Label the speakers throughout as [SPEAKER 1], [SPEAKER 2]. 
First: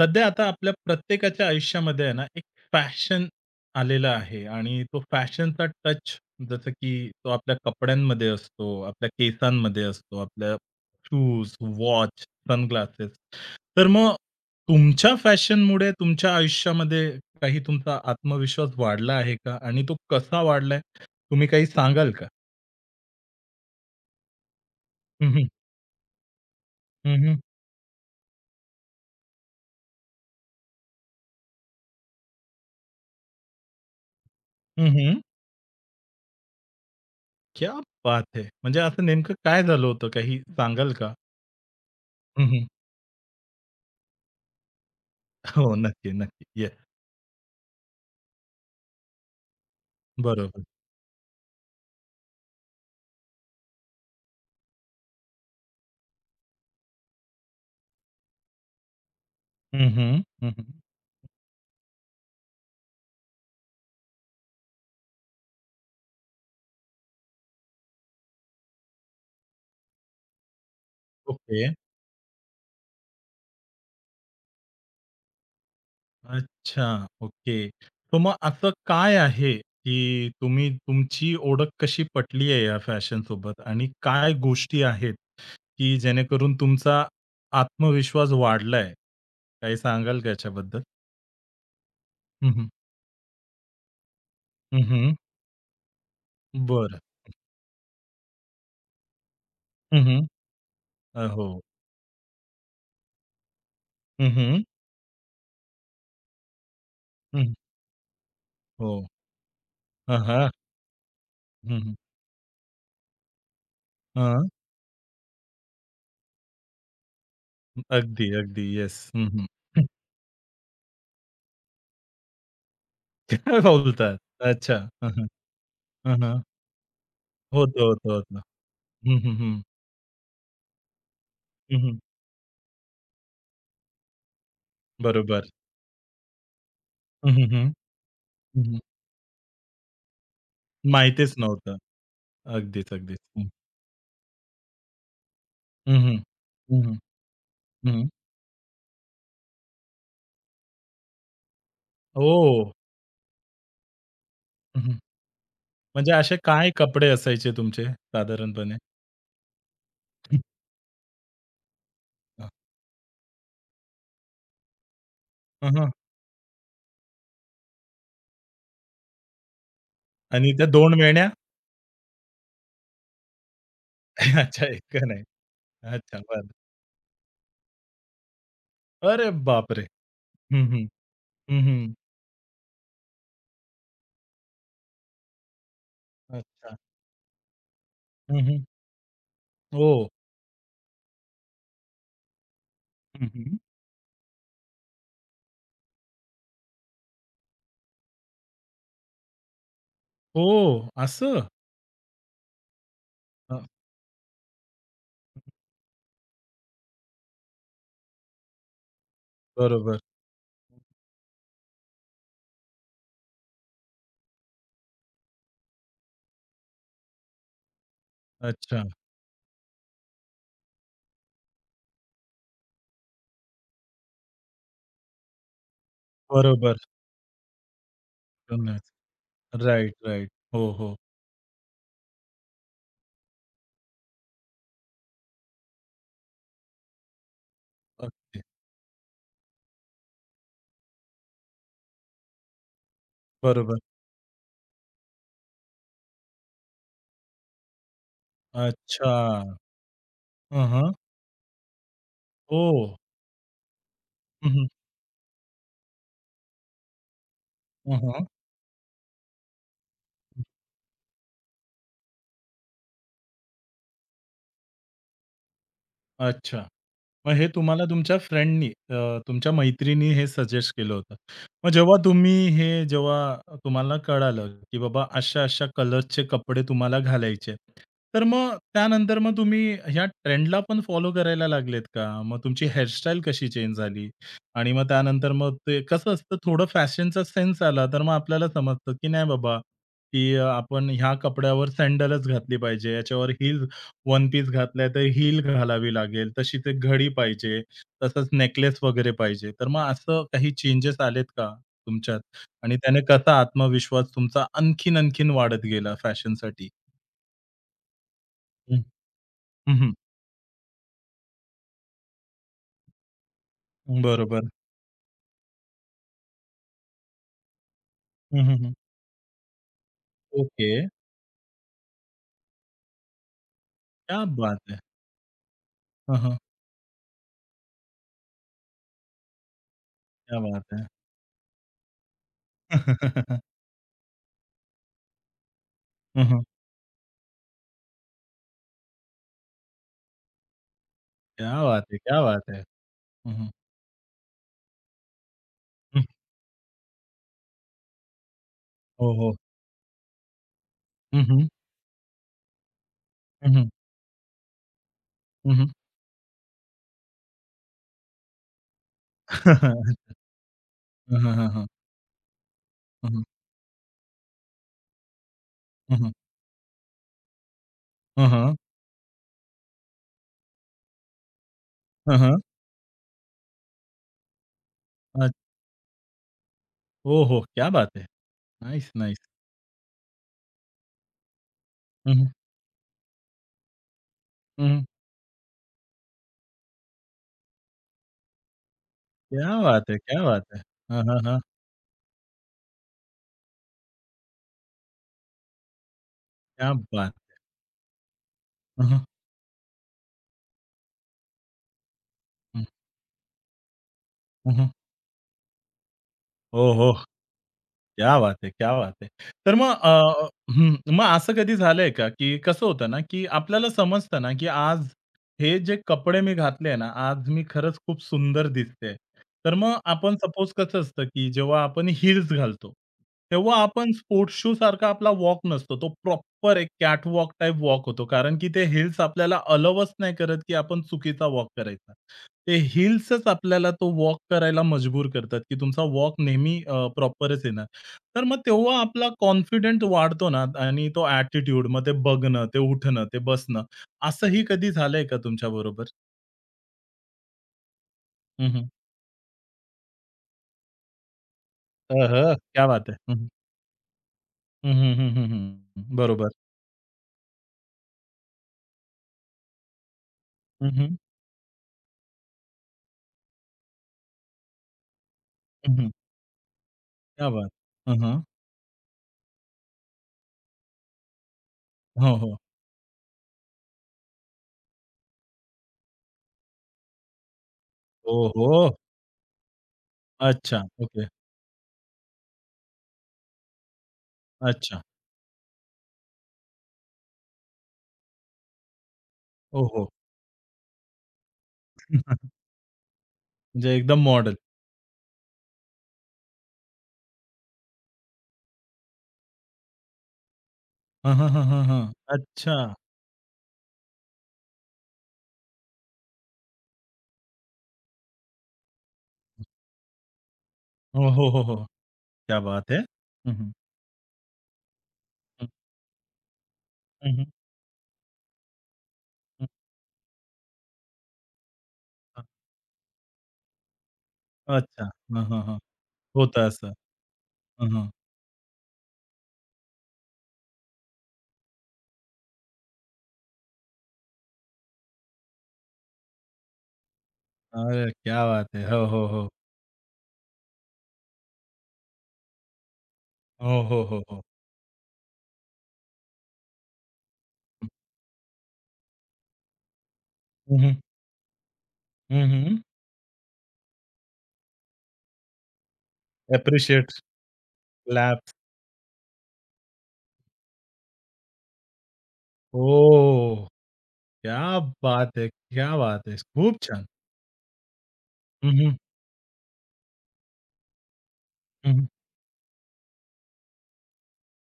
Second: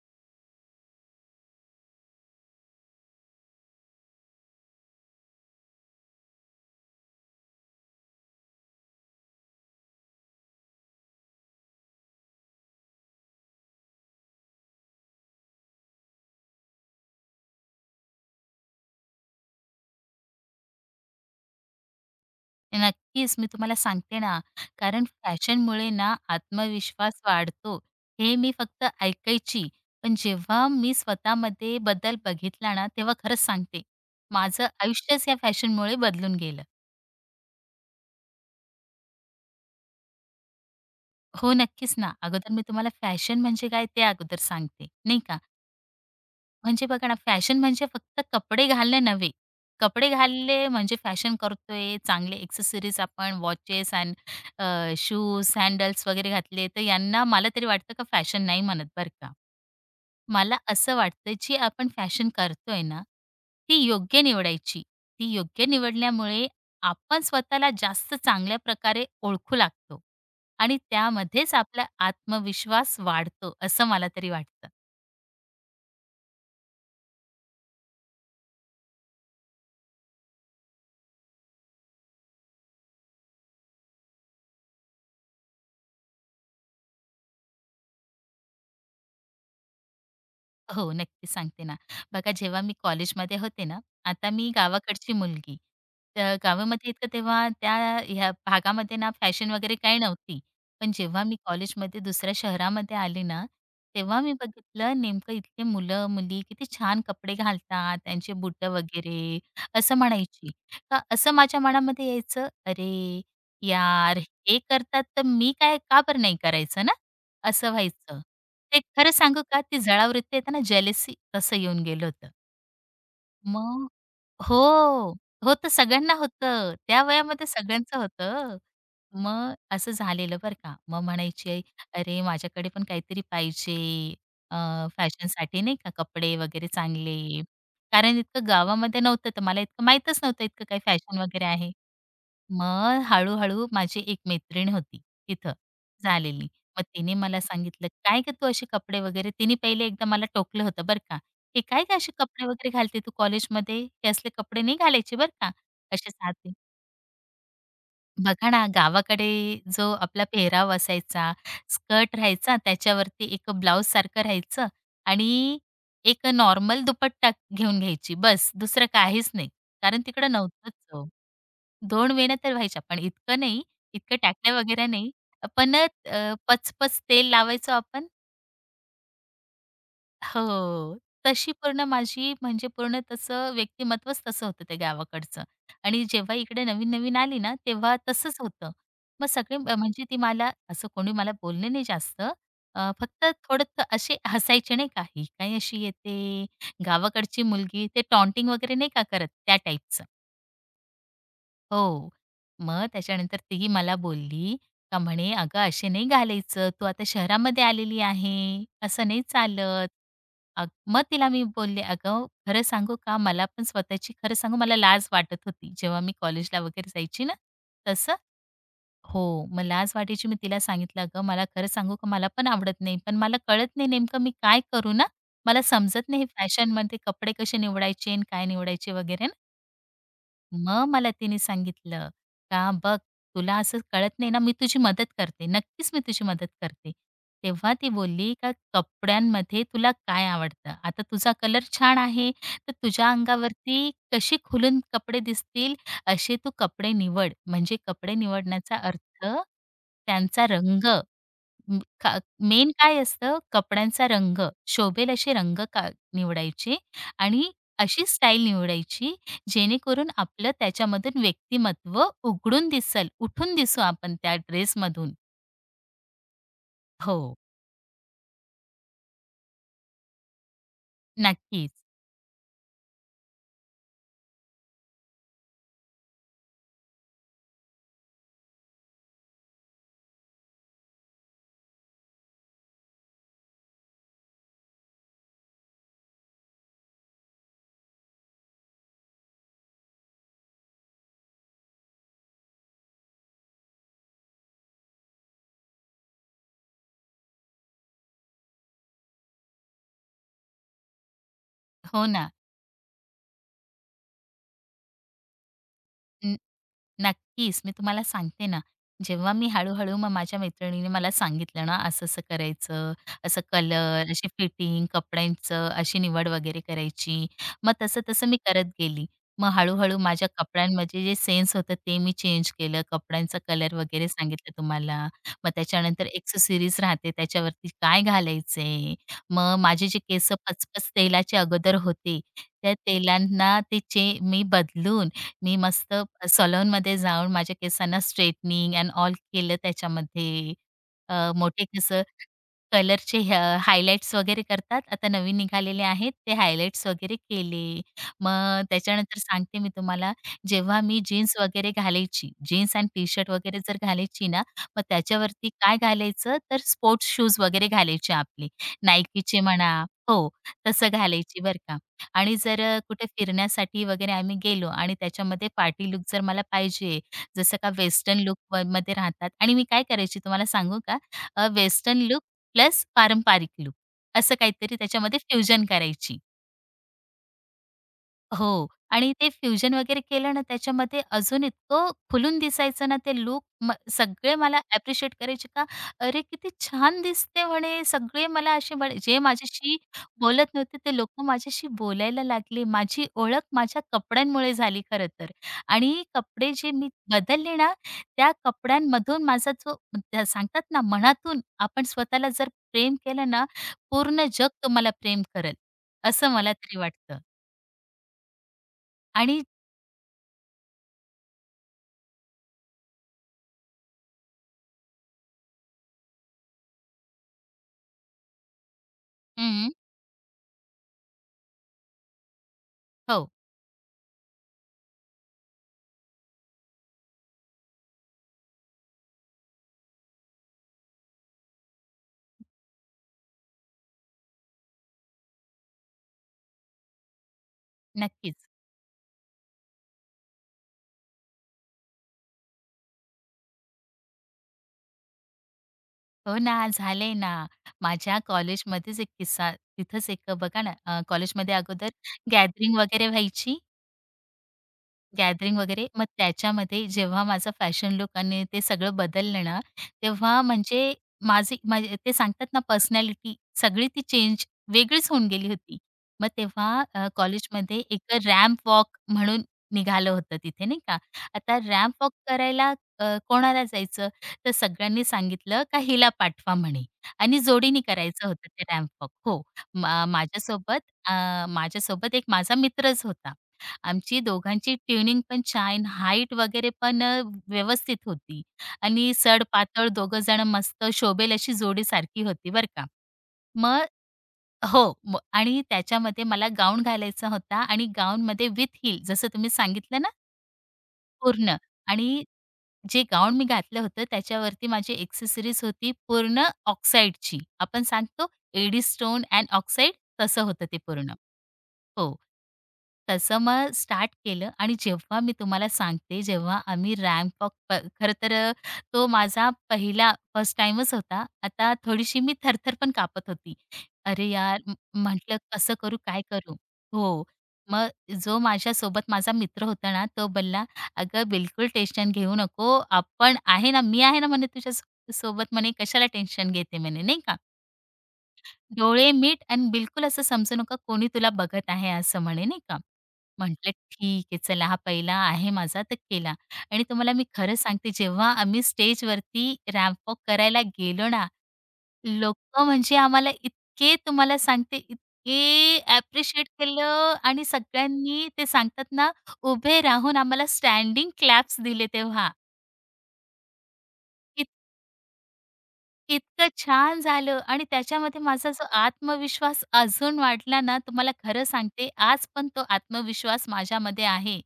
[SPEAKER 1] सध्या आता आपल्या प्रत्येकाच्या आयुष्यामध्ये आहे ना, एक फॅशन आलेला आहे आणि तो फॅशनचा टच जसं की तो आपल्या कपड्यांमध्ये असतो, आपल्या केसांमध्ये असतो, आपल्या शूज, वॉच, सनग्लासेस. तर मग तुमच्या फॅशनमुळे तुमच्या आयुष्यामध्ये काही तुमचा आत्मविश्वास वाढला आहे का? आणि तो कसा वाढलाय? तुम्ही काही सांगाल का?
[SPEAKER 2] नक्कीच, मी तुम्हाला सांगते ना, कारण
[SPEAKER 1] हं, हं.
[SPEAKER 2] फॅशनमुळे ना आत्मविश्वास
[SPEAKER 1] हं,
[SPEAKER 2] वाढतो, हे मी फक्त ऐकायची. पण जेव्हा मी स्वतःमध्ये बदल बघितला ना, तेव्हा खरंच सांगते, माझं आयुष्यच या फॅशनमुळे बदलून गेलं.
[SPEAKER 1] क्या बात है! म्हणजे असं नेमकं काय झालं होतं? काही सांगाल का?
[SPEAKER 2] हो, नक्कीच ना. अगोदर मी
[SPEAKER 1] हं,
[SPEAKER 2] तुम्हाला फॅशन म्हणजे काय ते अगोदर सांगते, नाही का?
[SPEAKER 1] हो, नक्की, नक्की.
[SPEAKER 2] म्हणजे बघा ना, फॅशन म्हणजे फक्त कपडे घालणे नव्हे. कपडे
[SPEAKER 1] बरोबर.
[SPEAKER 2] घालले म्हणजे फॅशन करतोय, चांगले एक्सेसरीज आपण वॉचेस अँड शूज, सॅडल्स वगैरे घातले, तर यांना मला तरी वाटतं का फॅशन नाही म्हणत बरं का.
[SPEAKER 1] हं, हं. हं,
[SPEAKER 2] मला
[SPEAKER 1] हं.
[SPEAKER 2] असं वाटतं जी आपण फॅशन करतोय ना, ती योग्य निवडायची. ती योग्य निवडल्यामुळे आपण स्वतःला जास्त चांगल्या प्रकारे ओळखू लागतो आणि त्यामध्येच
[SPEAKER 1] ओके.
[SPEAKER 2] आपला आत्मविश्वास वाढतो, असं मला तरी वाटतं.
[SPEAKER 1] अच्छा, ओके. तर मग असं काय आहे, की तुम्ही तुमची ओळख कशी पटली आहे या फॅशन सोबत, आणि काय गोष्टी आहेत, की जेणेकरून तुमचा आत्मविश्वास वाढलाय? काही सांगाल का याच्याबद्दल?
[SPEAKER 2] हो, नक्की सांगते ना. बघा
[SPEAKER 1] हं,
[SPEAKER 2] जेव्हा
[SPEAKER 1] हं.
[SPEAKER 2] मी कॉलेजमध्ये होते ना, आता मी
[SPEAKER 1] हं,
[SPEAKER 2] गावाकडची
[SPEAKER 1] हं.
[SPEAKER 2] मुलगी. तर गावामध्ये
[SPEAKER 1] बरं.
[SPEAKER 2] इतकं तेव्हा त्या ह्या भागामध्ये ना फॅशन वगैरे काही
[SPEAKER 1] हं,
[SPEAKER 2] नव्हती. पण जेव्हा
[SPEAKER 1] अ,
[SPEAKER 2] मी
[SPEAKER 1] हो.
[SPEAKER 2] कॉलेजमध्ये दुसऱ्या शहरामध्ये आले ना, तेव्हा
[SPEAKER 1] हं,
[SPEAKER 2] मी
[SPEAKER 1] हं.
[SPEAKER 2] बघितलं नेमकं इथले मुलं-मुली किती छान कपडे घालतात, त्यांचे बुटं
[SPEAKER 1] हो.
[SPEAKER 2] वगैरे असं
[SPEAKER 1] हां, हां.
[SPEAKER 2] म्हणायची. का असं माझ्या
[SPEAKER 1] हं, हं.
[SPEAKER 2] मनामध्ये यायचं, "अरे यार, हे करतात तर मी काय का बरं नाही करायचं ना?" असं व्हायचं.
[SPEAKER 1] अगदी, अगदी.
[SPEAKER 2] ते
[SPEAKER 1] येस.
[SPEAKER 2] खरं सांगू का, ती जळावृत्ती येते ना, जेलसी तसं येऊन गेलं होतं.
[SPEAKER 1] काय
[SPEAKER 2] मग
[SPEAKER 1] बोलतात? अच्छा. हं,
[SPEAKER 2] हो.
[SPEAKER 1] हं.
[SPEAKER 2] होतं सगळ्यांना
[SPEAKER 1] हं, हं.
[SPEAKER 2] होतं. त्या वयामध्ये
[SPEAKER 1] होतं,
[SPEAKER 2] सगळ्यांचं
[SPEAKER 1] होतं, होतं.
[SPEAKER 2] होतं.
[SPEAKER 1] हं, हं,
[SPEAKER 2] मग
[SPEAKER 1] हं.
[SPEAKER 2] असं झालेलं बरं का. मग म्हणायची आई,
[SPEAKER 1] हं, हं.
[SPEAKER 2] "अरे माझ्याकडे पण काहीतरी पाहिजे अ,
[SPEAKER 1] बरोबर.
[SPEAKER 2] फॅशनसाठी नाही का कपडे वगैरे
[SPEAKER 1] हं,
[SPEAKER 2] चांगले."
[SPEAKER 1] हं, हं.
[SPEAKER 2] कारण इतकं
[SPEAKER 1] हं, हं.
[SPEAKER 2] गावामध्ये नव्हतं, तर मला इतकं माहीतच नव्हतं इतकं काही फॅशन
[SPEAKER 1] माहितीच
[SPEAKER 2] वगैरे आहे.
[SPEAKER 1] नव्हतं. अगदीच,
[SPEAKER 2] मग
[SPEAKER 1] अगदीच. हं,
[SPEAKER 2] हळू-हळू माझी एक मैत्रीण होती तिथं
[SPEAKER 1] हं, हं.
[SPEAKER 2] झालेली.
[SPEAKER 1] हं,
[SPEAKER 2] मग
[SPEAKER 1] हं.
[SPEAKER 2] तिने मला सांगितलं,
[SPEAKER 1] हं, हं.
[SPEAKER 2] "काय गं तू असे कपडे वगैरे." तिने पहिले एकदा मला टोकलं होतं बरं का. "हे काय का असे कपडे
[SPEAKER 1] ओह!
[SPEAKER 2] वगैरे घालते तू कॉलेजमध्ये? हे असले कपडे नाही
[SPEAKER 1] हं, हं.
[SPEAKER 2] घालायचे बरं का. असे
[SPEAKER 1] म्हणजे असे
[SPEAKER 2] साधे."
[SPEAKER 1] काय कपडे असायचे तुमचे
[SPEAKER 2] बघा ना,
[SPEAKER 1] साधारणपणे?
[SPEAKER 2] गावाकडे जो आपला पेहराव असायचा, स्कर्ट
[SPEAKER 1] हां.
[SPEAKER 2] राहायचा, त्याच्यावरती एक ब्लाउजसारखं राहायचं आणि
[SPEAKER 1] हं, हं.
[SPEAKER 2] एक नॉर्मल दुपट्टा घेऊन घ्यायची बस, दुसरं काहीच नाही. कारण तिकडं
[SPEAKER 1] आणि त्या
[SPEAKER 2] नव्हतंच
[SPEAKER 1] 2
[SPEAKER 2] ओ.
[SPEAKER 1] वेण्या?
[SPEAKER 2] दोन वेण्या तर व्हायच्या, पण इतकं नाही, इतकं टाकल्या
[SPEAKER 1] अच्छा,
[SPEAKER 2] वगैरे
[SPEAKER 1] एक
[SPEAKER 2] नाही.
[SPEAKER 1] नाही.
[SPEAKER 2] पण
[SPEAKER 1] अच्छा, बरं.
[SPEAKER 2] पचपच तेल लावायचो आपण.
[SPEAKER 1] अरे बापरे! हं, हं.
[SPEAKER 2] हो. तशी
[SPEAKER 1] हं,
[SPEAKER 2] पूर्ण
[SPEAKER 1] हं.
[SPEAKER 2] माझी म्हणजे पूर्ण तसं व्यक्तिमत्वच तसं होतं ते गावाकडचं. आणि जेव्हा इकडे
[SPEAKER 1] अच्छा.
[SPEAKER 2] नवीन-नवीन आली ना, तेव्हा तसंच
[SPEAKER 1] हं, हं.
[SPEAKER 2] होतं. मग
[SPEAKER 1] ओह!
[SPEAKER 2] म्हणजे ती मला असं कोणी मला बोलले नाही जास्त. फक्त
[SPEAKER 1] हं, हं.
[SPEAKER 2] असे हसायचे नाही का, ही काय अशी येते, गावाकडची मुलगी, ते टॉन्टिंग वगैरे नाही का करत, त्या टाईपचं.
[SPEAKER 1] ओह! असं?
[SPEAKER 2] हो. मग त्याच्यानंतर
[SPEAKER 1] हं.
[SPEAKER 2] तीही मला बोलली का म्हणे, "अगं असे नाही घालायचं. तू आता शहरामध्ये आलेली आहे. असं नाही चालत."
[SPEAKER 1] बरोबर.
[SPEAKER 2] अग मग तिला मी बोलले, "अगं खरं सांगू का? मला पण स्वतःची खरं सांगू मला लाज वाटत होती. जेव्हा मी कॉलेजला वगैरे जायची ना तसं."
[SPEAKER 1] अच्छा.
[SPEAKER 2] हो. मग लाज वाटायची. मी तिला सांगितलं, "अगं मला खरं सांगू का? मला पण आवडत नाही. पण मला कळत नाही नेमकं मी काय करू ना? मला समजत नाही
[SPEAKER 1] बरोबर.
[SPEAKER 2] फॅशनमध्ये कपडे कसे निवडायचे आणि काय निवडायचे वगैरे ना."
[SPEAKER 1] Right, right. हो,
[SPEAKER 2] मग
[SPEAKER 1] हो.
[SPEAKER 2] मला तिने सांगितलं, "का बघ तुला असं कळत नाही ना, मी तुझी मदत करते. नक्कीच मी तुझी मदत करते." तेव्हा ती बोलली,
[SPEAKER 1] अगदी.
[SPEAKER 2] "का कपड्यांमध्ये तुला काय आवडतं? आता तुझा कलर छान आहे, तर तुझ्या
[SPEAKER 1] बरोबर.
[SPEAKER 2] अंगावरती कशी खुलून कपडे दिसतील असे तू कपडे निवड." म्हणजे कपडे निवडण्याचा
[SPEAKER 1] अच्छा.
[SPEAKER 2] अर्थ त्यांचा
[SPEAKER 1] हं,
[SPEAKER 2] रंग.
[SPEAKER 1] हं.
[SPEAKER 2] म खा
[SPEAKER 1] हो.
[SPEAKER 2] मेन काय असतं कपड्यांचा रंग,
[SPEAKER 1] हं, हं.
[SPEAKER 2] शोभेल असे रंग का निवडायचे आणि
[SPEAKER 1] हं,
[SPEAKER 2] अशी
[SPEAKER 1] हं.
[SPEAKER 2] स्टाईल निवडायची, जेणेकरून आपलं त्याच्यामधून व्यक्तिमत्व उघडून दिसल, उठून दिसू आपण त्या ड्रेसमधून.
[SPEAKER 1] अच्छा.
[SPEAKER 2] हो,
[SPEAKER 1] मग हे तुम्हाला तुमच्या फ्रेंडनी तुमच्या मैत्रिणी हे सजेस्ट केलं होतं. मग
[SPEAKER 2] नक्कीच.
[SPEAKER 1] जेव्हा तुम्ही हे तुम्हाला कळालं, की बाबा अशा-अशा कलर्सचे कपडे तुम्हाला घालायचे, तर मग त्यानंतर मग तुम्ही ह्या ट्रेंडला पण फॉलो करायला लागलेत का? मग तुमची हेअरस्टाईल कशी चेंज झाली? आणि मग त्यानंतर मग ते कसं असतं थोडं फॅशनचा सेन्स आला, तर मग आपल्याला समजतं, की नाही बाबा, की आपण ह्या कपड्यावर सँडलच घातली पाहिजे, याच्यावर हील्स वन पीस घातलाय तर हील घालावी लागेल, तशीच एक घडी पाहिजे, तसंच नेकलेस वगैरे पाहिजे. तर मग असं काही चेंजेस आलेत का
[SPEAKER 2] हो
[SPEAKER 1] तुमच्यात?
[SPEAKER 2] ना.
[SPEAKER 1] आणि त्याने कसा आत्मविश्वास तुमचा आणखीन, आणखीन वाढत गेला फॅशनसाठी?
[SPEAKER 2] नक्कीच. मी तुम्हाला सांगते ना,
[SPEAKER 1] हं,
[SPEAKER 2] जेव्हा मी
[SPEAKER 1] हं, हं.
[SPEAKER 2] हळू-हळू मग माझ्या मैत्रिणीने मला सांगितलं ना, असं-असं करायचं, असं कलर, अशी
[SPEAKER 1] बरोबर.
[SPEAKER 2] फिटिंग, कपड्यांचं अशी निवड वगैरे करायची. मग तसं-तसं मी
[SPEAKER 1] हं, हं,
[SPEAKER 2] करत
[SPEAKER 1] हं.
[SPEAKER 2] गेली. मग हळू माझ्या
[SPEAKER 1] ओके.
[SPEAKER 2] कपड्यांमध्ये जे सेन्स होतं ते मी चेंज केलं. कपड्यांचा कलर वगैरे
[SPEAKER 1] क्या
[SPEAKER 2] सांगितलं
[SPEAKER 1] बात है!
[SPEAKER 2] तुम्हाला. मग त्याच्यानंतर
[SPEAKER 1] हं, हं.
[SPEAKER 2] एक्सेसरीज राहते, त्याच्यावरती काय घालायचे. मग माझे जे केस
[SPEAKER 1] क्या बात है!
[SPEAKER 2] पचपच तेलाचे अगोदर होते, त्या तेलांना ते चे मी बदलून मी मस्त
[SPEAKER 1] हं, हं.
[SPEAKER 2] सलूनमध्ये जाऊन माझ्या केसांना स्ट्रेटनिंग अँड ऑल केलं त्याच्यामध्ये.
[SPEAKER 1] क्या
[SPEAKER 2] मोठे
[SPEAKER 1] बात है!
[SPEAKER 2] केसं
[SPEAKER 1] क्या बात है!
[SPEAKER 2] कलरचे ह
[SPEAKER 1] हं, हं.
[SPEAKER 2] हायलाइट्स वगैरे करतात. आता नवीन निघालेले
[SPEAKER 1] हं.
[SPEAKER 2] आहेत ते हायलाइट्स वगैरे केले. मग
[SPEAKER 1] हो,
[SPEAKER 2] त्याच्यानंतर
[SPEAKER 1] हो.
[SPEAKER 2] सांगते मी तुम्हाला, जेव्हा मी
[SPEAKER 1] हं,
[SPEAKER 2] जीन्स
[SPEAKER 1] हं.
[SPEAKER 2] वगैरे घालायची, जीन्स अँड टी-शर्ट
[SPEAKER 1] हं,
[SPEAKER 2] वगैरे
[SPEAKER 1] हं.
[SPEAKER 2] जर घालायची ना, मग त्याच्यावरती
[SPEAKER 1] हं, हं.
[SPEAKER 2] काय घालायचं तर स्पोर्ट्स शूज वगैरे घालायचे आपले. Nikeचे म्हणा. हो, तसं
[SPEAKER 1] हं, हं,
[SPEAKER 2] घालायची
[SPEAKER 1] हं,
[SPEAKER 2] बरं
[SPEAKER 1] हं.
[SPEAKER 2] का. आणि जर कुठे
[SPEAKER 1] हं, हं.
[SPEAKER 2] फिरण्यासाठी वगैरे आम्ही गेलो आणि त्याच्यामध्ये पार्टी
[SPEAKER 1] हं,
[SPEAKER 2] लुक
[SPEAKER 1] हं.
[SPEAKER 2] जर मला पाहिजे, जसं का वेस्टर्न
[SPEAKER 1] हं,
[SPEAKER 2] लुक
[SPEAKER 1] हं.
[SPEAKER 2] व मध्ये राहतात आणि मी काय करायची तुम्हाला सांगू का? वेस्टर्न
[SPEAKER 1] हं,
[SPEAKER 2] लूक
[SPEAKER 1] हं.
[SPEAKER 2] प्लस पारंपरिक लुक, असं काहीतरी त्याच्यामध्ये
[SPEAKER 1] अ,
[SPEAKER 2] फ्युजन करायची.
[SPEAKER 1] हो, हो. क्या बात है!
[SPEAKER 2] हो.
[SPEAKER 1] नाईस,
[SPEAKER 2] आणि
[SPEAKER 1] नाईस.
[SPEAKER 2] ते फ्युजन वगैरे केलं ना, त्याच्यामध्ये अजून इतकं
[SPEAKER 1] हं, हं.
[SPEAKER 2] खुलून दिसायचं ना ते लूक सगळे मला
[SPEAKER 1] हं, हं.
[SPEAKER 2] ॲप्रिशिएट करायचे का, "अरे, किती छान दिसते!" म्हणे. सगळे मला असे म्हण जे
[SPEAKER 1] क्या
[SPEAKER 2] माझ्याशी
[SPEAKER 1] बात है! क्या बात
[SPEAKER 2] बोलत
[SPEAKER 1] है!
[SPEAKER 2] नव्हते, ते
[SPEAKER 1] हां, हां,
[SPEAKER 2] लोकं
[SPEAKER 1] हां.
[SPEAKER 2] माझ्याशी बोलायला लागले. माझी ओळख माझ्या कपड्यांमुळे झाली खरं तर. आणि कपडे जे
[SPEAKER 1] क्या
[SPEAKER 2] मी
[SPEAKER 1] बात!
[SPEAKER 2] बदलले ना, त्या
[SPEAKER 1] हं, हं.
[SPEAKER 2] कपड्यांमधून माझा जो त्या सांगतात ना, मनातून आपण स्वतःला जर
[SPEAKER 1] हं,
[SPEAKER 2] प्रेम केलं ना, पूर्ण जग
[SPEAKER 1] हं,
[SPEAKER 2] तुम्हाला प्रेम करेल, असं मला
[SPEAKER 1] हो,
[SPEAKER 2] तरी
[SPEAKER 1] हो.
[SPEAKER 2] वाटतं.
[SPEAKER 1] क्या बात है! क्या बात है!
[SPEAKER 2] आणि
[SPEAKER 1] तर मग हं, मग असं कधी झालंय का, की कसं होतं ना, की आपल्याला समजतं ना, की आज हे जे कपडे मी घातले ना, आज मी खरंच खूप सुंदर दिसते. तर
[SPEAKER 2] हं.
[SPEAKER 1] मग आपण सपोज कसं असतं, की जेव्हा आपण हील्स घालतो,
[SPEAKER 2] हो,
[SPEAKER 1] तेव्हा आपण स्पोर्ट्स शू सारखा आपला वॉक नसतो. तो प्रॉपर एक कॅटवॉक टाइप वॉक होतो. कारण की ते हील्स आपल्याला अलाउच नाही करत, की आपण चुकीचा वॉक करायचा. ते हील्सच आपल्याला तो वॉक करायला मजबूर करतात, की तुमचा वॉक नेहमी प्रॉपरच येणार. तर मग
[SPEAKER 2] नक्कीच.
[SPEAKER 1] तेव्हा आपला कॉन्फिडंट वाढतो ना आणि तो ॲटिट्यूड मग ते बघणं, ते उठणं, ते बसणं, असंही कधी झालंय का तुमच्याबरोबर?
[SPEAKER 2] हो ना, झालंय ना. माझ्या
[SPEAKER 1] हं, हं.
[SPEAKER 2] कॉलेजमध्येच एक किस्सा तिथंच एक बघा ना, कॉलेजमध्ये अगोदर
[SPEAKER 1] अहं, क्या
[SPEAKER 2] गॅदरिंग
[SPEAKER 1] बात है!
[SPEAKER 2] वगैरे
[SPEAKER 1] हं, हं.
[SPEAKER 2] व्हायची.
[SPEAKER 1] हं, हं,
[SPEAKER 2] गॅदरिंग वगैरे.
[SPEAKER 1] हं,
[SPEAKER 2] मग
[SPEAKER 1] बरोबर.
[SPEAKER 2] त्याच्यामध्ये जेव्हा माझा फॅशन लूक आणि ते सगळं बदललं ना, तेव्हा
[SPEAKER 1] हं,
[SPEAKER 2] म्हणजे
[SPEAKER 1] हं.
[SPEAKER 2] माझी माझी ते सांगतात ना पर्सनॅलिटी सगळी ती चेंज वेगळीच होऊन गेली होती. मग तेव्हा
[SPEAKER 1] क्या बात!
[SPEAKER 2] कॉलेजमध्ये
[SPEAKER 1] हं,
[SPEAKER 2] एक
[SPEAKER 1] हं.
[SPEAKER 2] रॅम्प वॉक म्हणून निघालं होतं तिथे नाही का. आता रॅम्प वॉक
[SPEAKER 1] हो, हो.
[SPEAKER 2] करायला कोणाला जायचं? तर सगळ्यांनी सांगितलं का हिला पाठवा म्हणे आणि जोडीने करायचं होतं
[SPEAKER 1] ओहो!
[SPEAKER 2] ते रॅम्प वॉक. हो.
[SPEAKER 1] अच्छा.
[SPEAKER 2] माझ्यासोबत
[SPEAKER 1] ओके.
[SPEAKER 2] माझ्यासोबत एक माझा मित्रच होता. आमची दोघांची
[SPEAKER 1] अच्छा.
[SPEAKER 2] ट्युनिंग पण छान, हाईट वगैरे पण व्यवस्थित होती आणि
[SPEAKER 1] ओहो!
[SPEAKER 2] सडपातळ दोघं जण मस्त शोभेल अशी जोडी जोडीसारखी होती बरं का.
[SPEAKER 1] म्हणजे
[SPEAKER 2] मग
[SPEAKER 1] एकदम मॉडेल.
[SPEAKER 2] हो. आणि त्याच्यामध्ये मला गाऊन घालायचा होता आणि गाऊनमध्ये विथ हील जसं तुम्ही सांगितलं ना,
[SPEAKER 1] हं, हं,
[SPEAKER 2] पूर्ण
[SPEAKER 1] हं, हं,
[SPEAKER 2] आणि
[SPEAKER 1] अच्छा.
[SPEAKER 2] जे गाऊन मी घातलं होतं त्याच्यावरती माझी एक्सेसरीज होती पूर्ण ऑक्साईडची. आपण सांगतो एडी स्टोन अँड ऑक्साईड तसं होतं ते
[SPEAKER 1] हो,
[SPEAKER 2] पूर्ण.
[SPEAKER 1] हो, हो, हो.
[SPEAKER 2] हो.
[SPEAKER 1] क्या बात है! हं,
[SPEAKER 2] तसं
[SPEAKER 1] हं.
[SPEAKER 2] मग स्टार्ट केलं आणि जेव्हा मी
[SPEAKER 1] हं,
[SPEAKER 2] तुम्हाला सांगते जेव्हा आम्ही
[SPEAKER 1] हं,
[SPEAKER 2] रॅम्प वॉक प खरं तर तो माझा पहिला फर्स्ट टाईमच होता. आता थोडीशी मी थरथर पण कापत होती. अरे यार!
[SPEAKER 1] अच्छा. हं,
[SPEAKER 2] म्हटलं
[SPEAKER 1] हं, हं.
[SPEAKER 2] कसं करू? काय
[SPEAKER 1] होतं
[SPEAKER 2] करू?
[SPEAKER 1] असं.
[SPEAKER 2] हो. मग जो माझ्यासोबत माझा मित्र होता ना, तो बोलला अगं, बिलकुल टेन्शन घेऊ नको. आपण आहे ना, मी आहे ना म्हणे तुझ्या सोबत म्हणे कशाला टेन्शन घेते म्हणे, नाही का.
[SPEAKER 1] अरे क्या बात है! हो, हो,
[SPEAKER 2] डोळे
[SPEAKER 1] हो.
[SPEAKER 2] मीट आणि बिलकुल असं समजू नका कोणी तुला बघत आहे असं म्हणे, नाही का.
[SPEAKER 1] हो,
[SPEAKER 2] म्हटलं
[SPEAKER 1] हो, हो, हो.
[SPEAKER 2] ठीक आहे चला हा पहिला आहे माझा तर केला. आणि तुम्हाला मी खरं सांगते जेव्हा आम्ही स्टेजवरती रॅम्प वॉक
[SPEAKER 1] हं,
[SPEAKER 2] करायला
[SPEAKER 1] हं.
[SPEAKER 2] गेलो ना,
[SPEAKER 1] हं, हं.
[SPEAKER 2] लोकं म्हणजे आम्हाला इतके तुम्हाला सांगते इतके ॲप्रिशिएट
[SPEAKER 1] ॲप्रिशिएट्स,
[SPEAKER 2] केलं आणि सगळ्यांनी ते सांगतात ना, उभे राहून आम्हाला स्टँडिंग क्लॅप्स दिले तेव्हा.
[SPEAKER 1] क्या बात है! क्या बात है!
[SPEAKER 2] इतकं
[SPEAKER 1] खूप छान.
[SPEAKER 2] छान झालं आणि त्याच्यामध्ये
[SPEAKER 1] हं,
[SPEAKER 2] माझा जो
[SPEAKER 1] हं.
[SPEAKER 2] आत्मविश्वास अजून वाढला ना, तुम्हाला खरं
[SPEAKER 1] हं, हं.
[SPEAKER 2] सांगते आज पण तो आत्मविश्वास माझ्यामध्ये आहे.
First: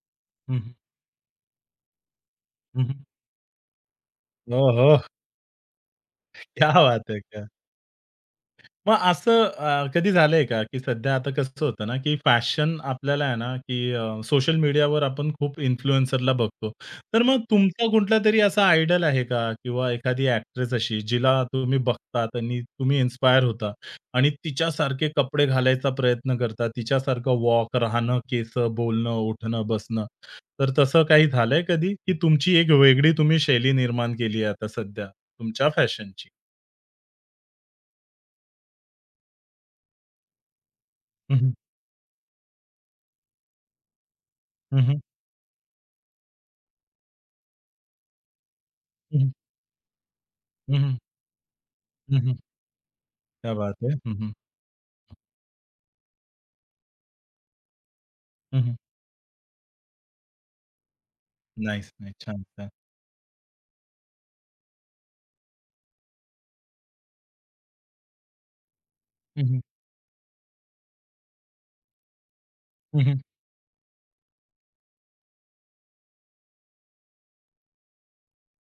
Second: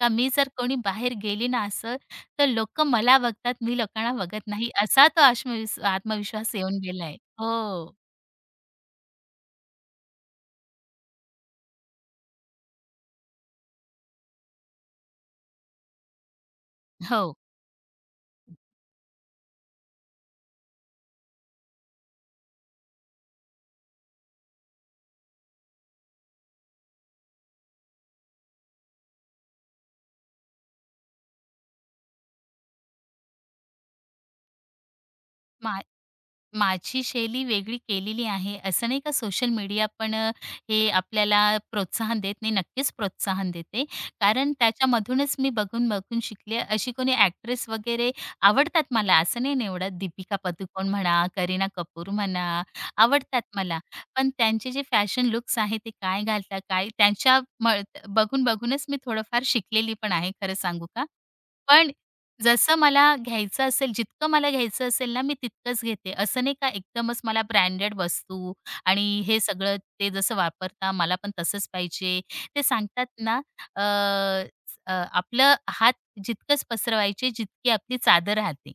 [SPEAKER 2] का मी जर
[SPEAKER 1] हं, हं.
[SPEAKER 2] कोणी बाहेर गेली ना असं, तर लोकं
[SPEAKER 1] हं,
[SPEAKER 2] मला बघतात, मी लोकांना बघत नाही. असा तो आत्मविश्वास
[SPEAKER 1] क्या
[SPEAKER 2] येऊन
[SPEAKER 1] बात
[SPEAKER 2] गेलाय.
[SPEAKER 1] है!
[SPEAKER 2] हो.
[SPEAKER 1] मग असं कधी झालंय का, की सध्या आता कसं होतं ना, की फॅशन आपल्याला आहे ना, की सोशल मीडियावर आपण खूप इन्फ्लुएन्सरला बघतो. तर
[SPEAKER 2] हो.
[SPEAKER 1] मग तुमचा कुठलातरी असा आयडॉल आहे का? किंवा एखादी एक्ट्रेस अशी जिला तुम्ही बघतात आणि तुम्ही इन्स्पायर होता आणि तिच्यासारखे कपडे घालायचा प्रयत्न करता, तिच्यासारखं वॉक, राहणं, केसं, बोलणं, उठणं, बसणं. तर तसं काही झालंय कधी, की तुमची एक वेगळी तुम्ही शैली निर्माण केली आहे आता सध्या तुमच्या
[SPEAKER 2] मा
[SPEAKER 1] फॅशनची?
[SPEAKER 2] माझी शैली वेगळी केलेली आहे. असं नाही का सोशल मीडिया पण हे आपल्याला
[SPEAKER 1] हं,
[SPEAKER 2] प्रोत्साहन देत नाही. नक्कीच प्रोत्साहन देते. कारण त्याच्यामधूनच मी बघून-बघून शिकले. अशी कोणी ॲक्ट्रेस वगैरे आवडतात मला, असं नाही निवडत. दीपिका पदुकोण म्हणा, करीना कपूर
[SPEAKER 1] हुँ, हुँ.
[SPEAKER 2] म्हणा, आवडतात
[SPEAKER 1] क्या बात
[SPEAKER 2] मला.
[SPEAKER 1] है. हं,
[SPEAKER 2] पण
[SPEAKER 1] हं.
[SPEAKER 2] त्यांचे जे फॅशन लुक्स आहे, ते काय घालतात, काय त्यांच्या म
[SPEAKER 1] हं, हं.
[SPEAKER 2] बघून-बघूनच मी थोडंफार शिकलेली पण आहे, खरं सांगू का? पण
[SPEAKER 1] नाईस, नाईस. छान, छान.
[SPEAKER 2] जसं मला घ्यायचं असेल, जितकं मला घ्यायचं असेल ना, मी तितकंच घेते. असं नाही का एकदमच मला ब्रँडेड वस्तू आणि हे
[SPEAKER 1] हं, हं.
[SPEAKER 2] सगळं ते जसं वापरता मला पण तसंच पाहिजे. ते
[SPEAKER 1] हं,
[SPEAKER 2] सांगतात
[SPEAKER 1] हं.
[SPEAKER 2] ना, अ, स- अ, आपलं हात जितकंच पसरवायचे जितकी आपली चादर राहते.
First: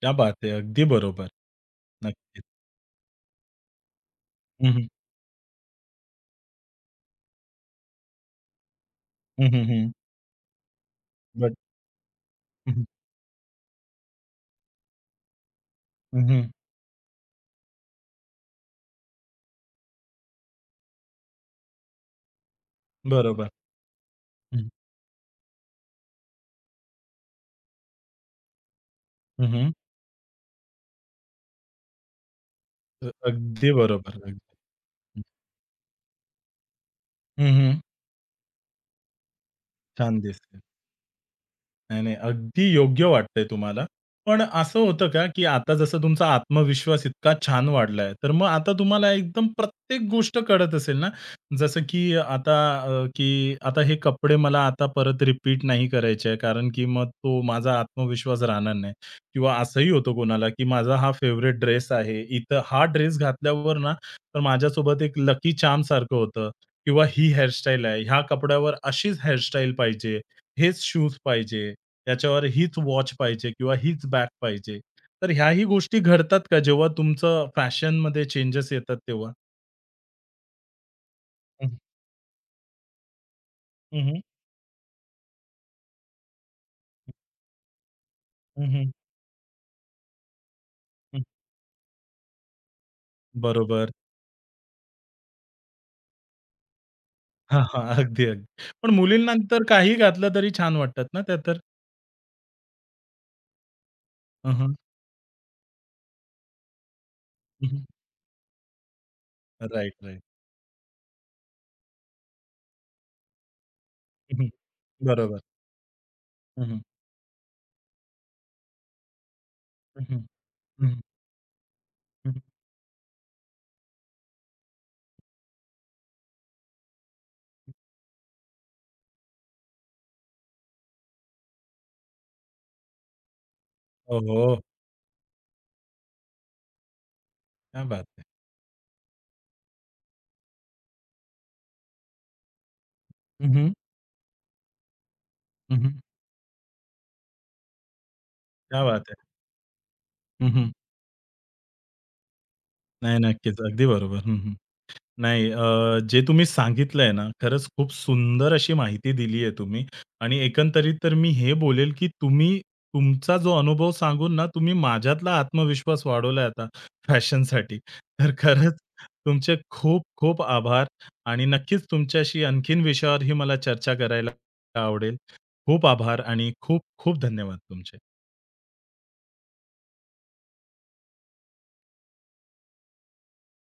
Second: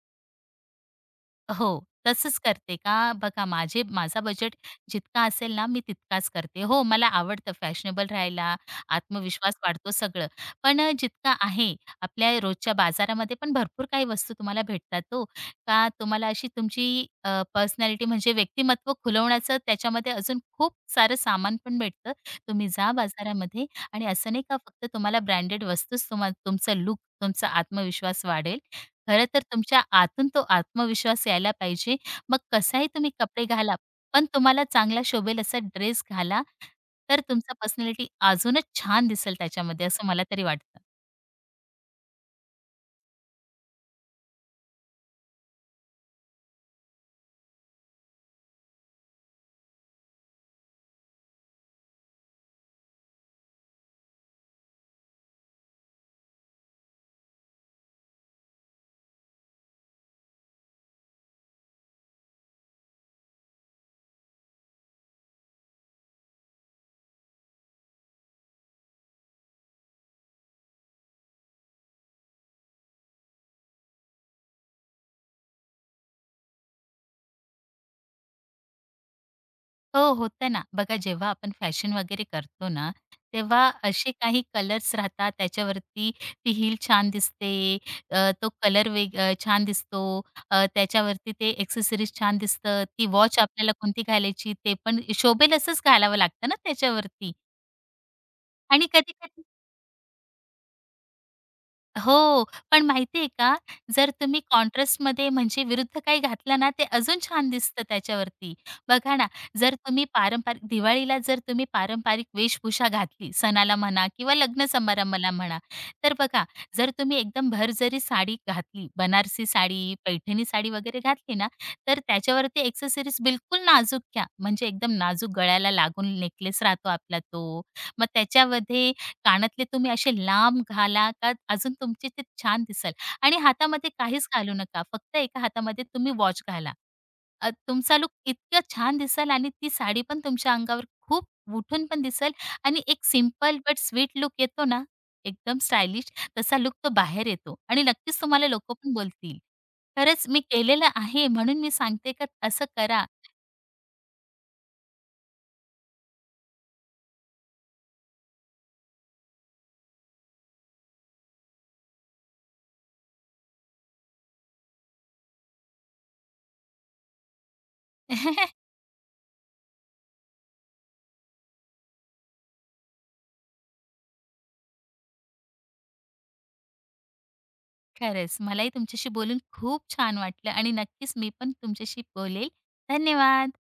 [SPEAKER 1] क्या बात आहे. अगदी बरोबर.
[SPEAKER 2] हो, तसंच
[SPEAKER 1] नक्कीच.
[SPEAKER 2] करते का? बघा माझा बजेट
[SPEAKER 1] हं, हं.
[SPEAKER 2] जितका असेल ना, मी तितकाच करते. हो, मला आवडतं फॅशनेबल राहायला,
[SPEAKER 1] हं,
[SPEAKER 2] आत्मविश्वास
[SPEAKER 1] हं, हं.
[SPEAKER 2] वाढतो सगळं. पण जितका
[SPEAKER 1] बट
[SPEAKER 2] आहे आपल्या
[SPEAKER 1] हं,
[SPEAKER 2] रोजच्या
[SPEAKER 1] हं.
[SPEAKER 2] बाजारामध्ये पण भरपूर काही वस्तू तुम्हाला भेटतात तो का
[SPEAKER 1] हं,
[SPEAKER 2] तुम्हाला
[SPEAKER 1] हं.
[SPEAKER 2] अशी तुमची पर्सनॅलिटी म्हणजे व्यक्तिमत्व खुलवण्याचं त्याच्यामध्ये अजून खूप सारं सामान पण भेटतं. तुम्ही जा
[SPEAKER 1] बरोबर.
[SPEAKER 2] बाजारामध्ये आणि असं नाही का
[SPEAKER 1] हं,
[SPEAKER 2] फक्त तुम्हाला ब्रँडेड वस्तूच तुमचं लूक, तुमचा आत्मविश्वास वाढेल. खरं तर
[SPEAKER 1] हं, हं.
[SPEAKER 2] तुमच्या आतून तो आत्मविश्वास यायला पाहिजे. मग कसाही तुम्ही कपडे
[SPEAKER 1] अगदी
[SPEAKER 2] घाला,
[SPEAKER 1] बरोबर.
[SPEAKER 2] पण
[SPEAKER 1] अगदी.
[SPEAKER 2] तुम्हाला चांगला शोभेल असा ड्रेस घाला, तर
[SPEAKER 1] हं,
[SPEAKER 2] तुमचा
[SPEAKER 1] हं.
[SPEAKER 2] पर्सनॅलिटी अजूनच छान दिसेल त्याच्यामध्ये, असं
[SPEAKER 1] छान
[SPEAKER 2] मला तरी
[SPEAKER 1] दिसते.
[SPEAKER 2] वाटतं.
[SPEAKER 1] नाही, नाही. अगदी योग्य वाटतंय तुम्हाला. पण असं होतं का, की आता जसं तुमचा आत्मविश्वास इतका छान वाढलाय, तर मग आता तुम्हाला एकदम प्रत्येक गोष्ट कळत असेल ना? जसं की आता की आता हे कपडे मला आता परत रिपीट नाही करायचे आहे, कारण की मग तो माझा आत्मविश्वास राहणार नाही. किंवा असंही होतं कोणाला, की माझा हा फेव्हरेट ड्रेस आहे. इथं हा ड्रेस घातल्यावर ना, तर माझ्यासोबत एक लकी चार्मसारखं होतं किंवा ही हेअरस्टाईल आहे. ह्या कपड्यावर अशीच हेअरस्टाईल पाहिजे. हेच शूज पाहिजे, त्याच्यावर हीच वॉच पाहिजे किंवा हीच बॅग पाहिजे. तर ह्याही गोष्टी घडतात का जेव्हा तुमचं फॅशनमध्ये चेंजेस येतात तेव्हा?
[SPEAKER 2] हो, होतं ना. बघा जेव्हा आपण
[SPEAKER 1] हं,
[SPEAKER 2] फॅशन वगैरे करतो ना, तेव्हा
[SPEAKER 1] हं,
[SPEAKER 2] असे
[SPEAKER 1] हं.
[SPEAKER 2] काही कलर्स राहतात त्याच्यावरती ती हील छान दिसते, अ, तो
[SPEAKER 1] हं,
[SPEAKER 2] कलर
[SPEAKER 1] हं.
[SPEAKER 2] वेग अ, छान दिसतो,
[SPEAKER 1] हं.
[SPEAKER 2] त्याच्यावरती ते एक्सेसरीज छान दिसतं, ती वॉच आपल्याला
[SPEAKER 1] बरोबर.
[SPEAKER 2] कोणती घालायची ते पण शोभेल असंच घालावं लागतं ना त्याच्यावरती.
[SPEAKER 1] हां, हां. अगदी, अगदी.
[SPEAKER 2] आणि
[SPEAKER 1] पण मुलींना
[SPEAKER 2] कधी-कधी
[SPEAKER 1] तर काही घातलं तरी छान वाटतात ना त्या तर?
[SPEAKER 2] हो, पण माहिती का, जर तुम्ही
[SPEAKER 1] हं, हं.
[SPEAKER 2] कॉन्ट्रास्टमध्ये म्हणजे विरुद्ध काही घातलं ना, ते अजून छान
[SPEAKER 1] हं,
[SPEAKER 2] दिसतं
[SPEAKER 1] हं.
[SPEAKER 2] त्याच्यावरती. बघा ना, जर तुम्ही पारंपरिक दिवाळीला जर तुम्ही पारंपरिक वेशभूषा घातली, सणाला म्हणा किंवा
[SPEAKER 1] हं,
[SPEAKER 2] लग्न समारंभाला
[SPEAKER 1] बरोबर.
[SPEAKER 2] म्हणा, तर बघा, जर तुम्ही एकदम भरजरी साडी घातली, बनारसी साडी,
[SPEAKER 1] हं. हं,
[SPEAKER 2] पैठणी साडी वगैरे
[SPEAKER 1] हं.
[SPEAKER 2] घातली ना, तर
[SPEAKER 1] हं, हं.
[SPEAKER 2] त्याच्यावरती एक्सेसरीज बिलकुल नाजूक घ्या. म्हणजे एकदम नाजूक गळ्याला लागून नेकलेस राहतो आपला तो. मग त्याच्यामध्ये कानातले तुम्ही असे लांब घाला का अजून तुमचे ते छान दिसेल आणि हातामध्ये काहीच
[SPEAKER 1] ओहो!
[SPEAKER 2] घालू नका. फक्त एका हातामध्ये तुम्ही वॉच घाला.
[SPEAKER 1] क्या
[SPEAKER 2] तुमचा
[SPEAKER 1] बात
[SPEAKER 2] लूक
[SPEAKER 1] है!
[SPEAKER 2] इतका छान दिसेल आणि ती साडी पण तुमच्या अंगावर खूप उठून पण दिसेल आणि एक
[SPEAKER 1] हं,
[SPEAKER 2] सिंपल
[SPEAKER 1] हं.
[SPEAKER 2] बट स्वीट लूक येतो ना, एकदम
[SPEAKER 1] हं, हं.
[SPEAKER 2] स्टायलिश तसा लूक तो बाहेर येतो आणि नक्कीच तुम्हाला लोकं
[SPEAKER 1] क्या
[SPEAKER 2] पण
[SPEAKER 1] बात है!
[SPEAKER 2] बोलतील. खरंच मी
[SPEAKER 1] हं, हं.
[SPEAKER 2] केलेलं आहे म्हणून मी सांगते का असं करा.
[SPEAKER 1] नाही, नक्कीच. अगदी बरोबर. हं, हं. नाही जे तुम्ही सांगितलंय ना, खरंच खूप सुंदर अशी माहिती दिली आहे तुम्ही आणि एकंदरीत तर मी हे बोलेल, की तुम्ही तुमचा जो अनुभव सांगून ना, तुम्ही माझ्यातला आत्मविश्वास वाढवलाय आता फॅशनसाठी. तर खरंच तुमचे खूप-खूप आभार आणि नक्कीच तुमच्याशी आणखीन विषयावरही मला चर्चा करायला आवडेल. खूप आभार आणि खूप-खूप धन्यवाद तुमचे.
[SPEAKER 2] खरंच मलाही तुमच्याशी बोलून खूप छान वाटलं आणि नक्कीच मी पण तुमच्याशी बोलेल. धन्यवाद.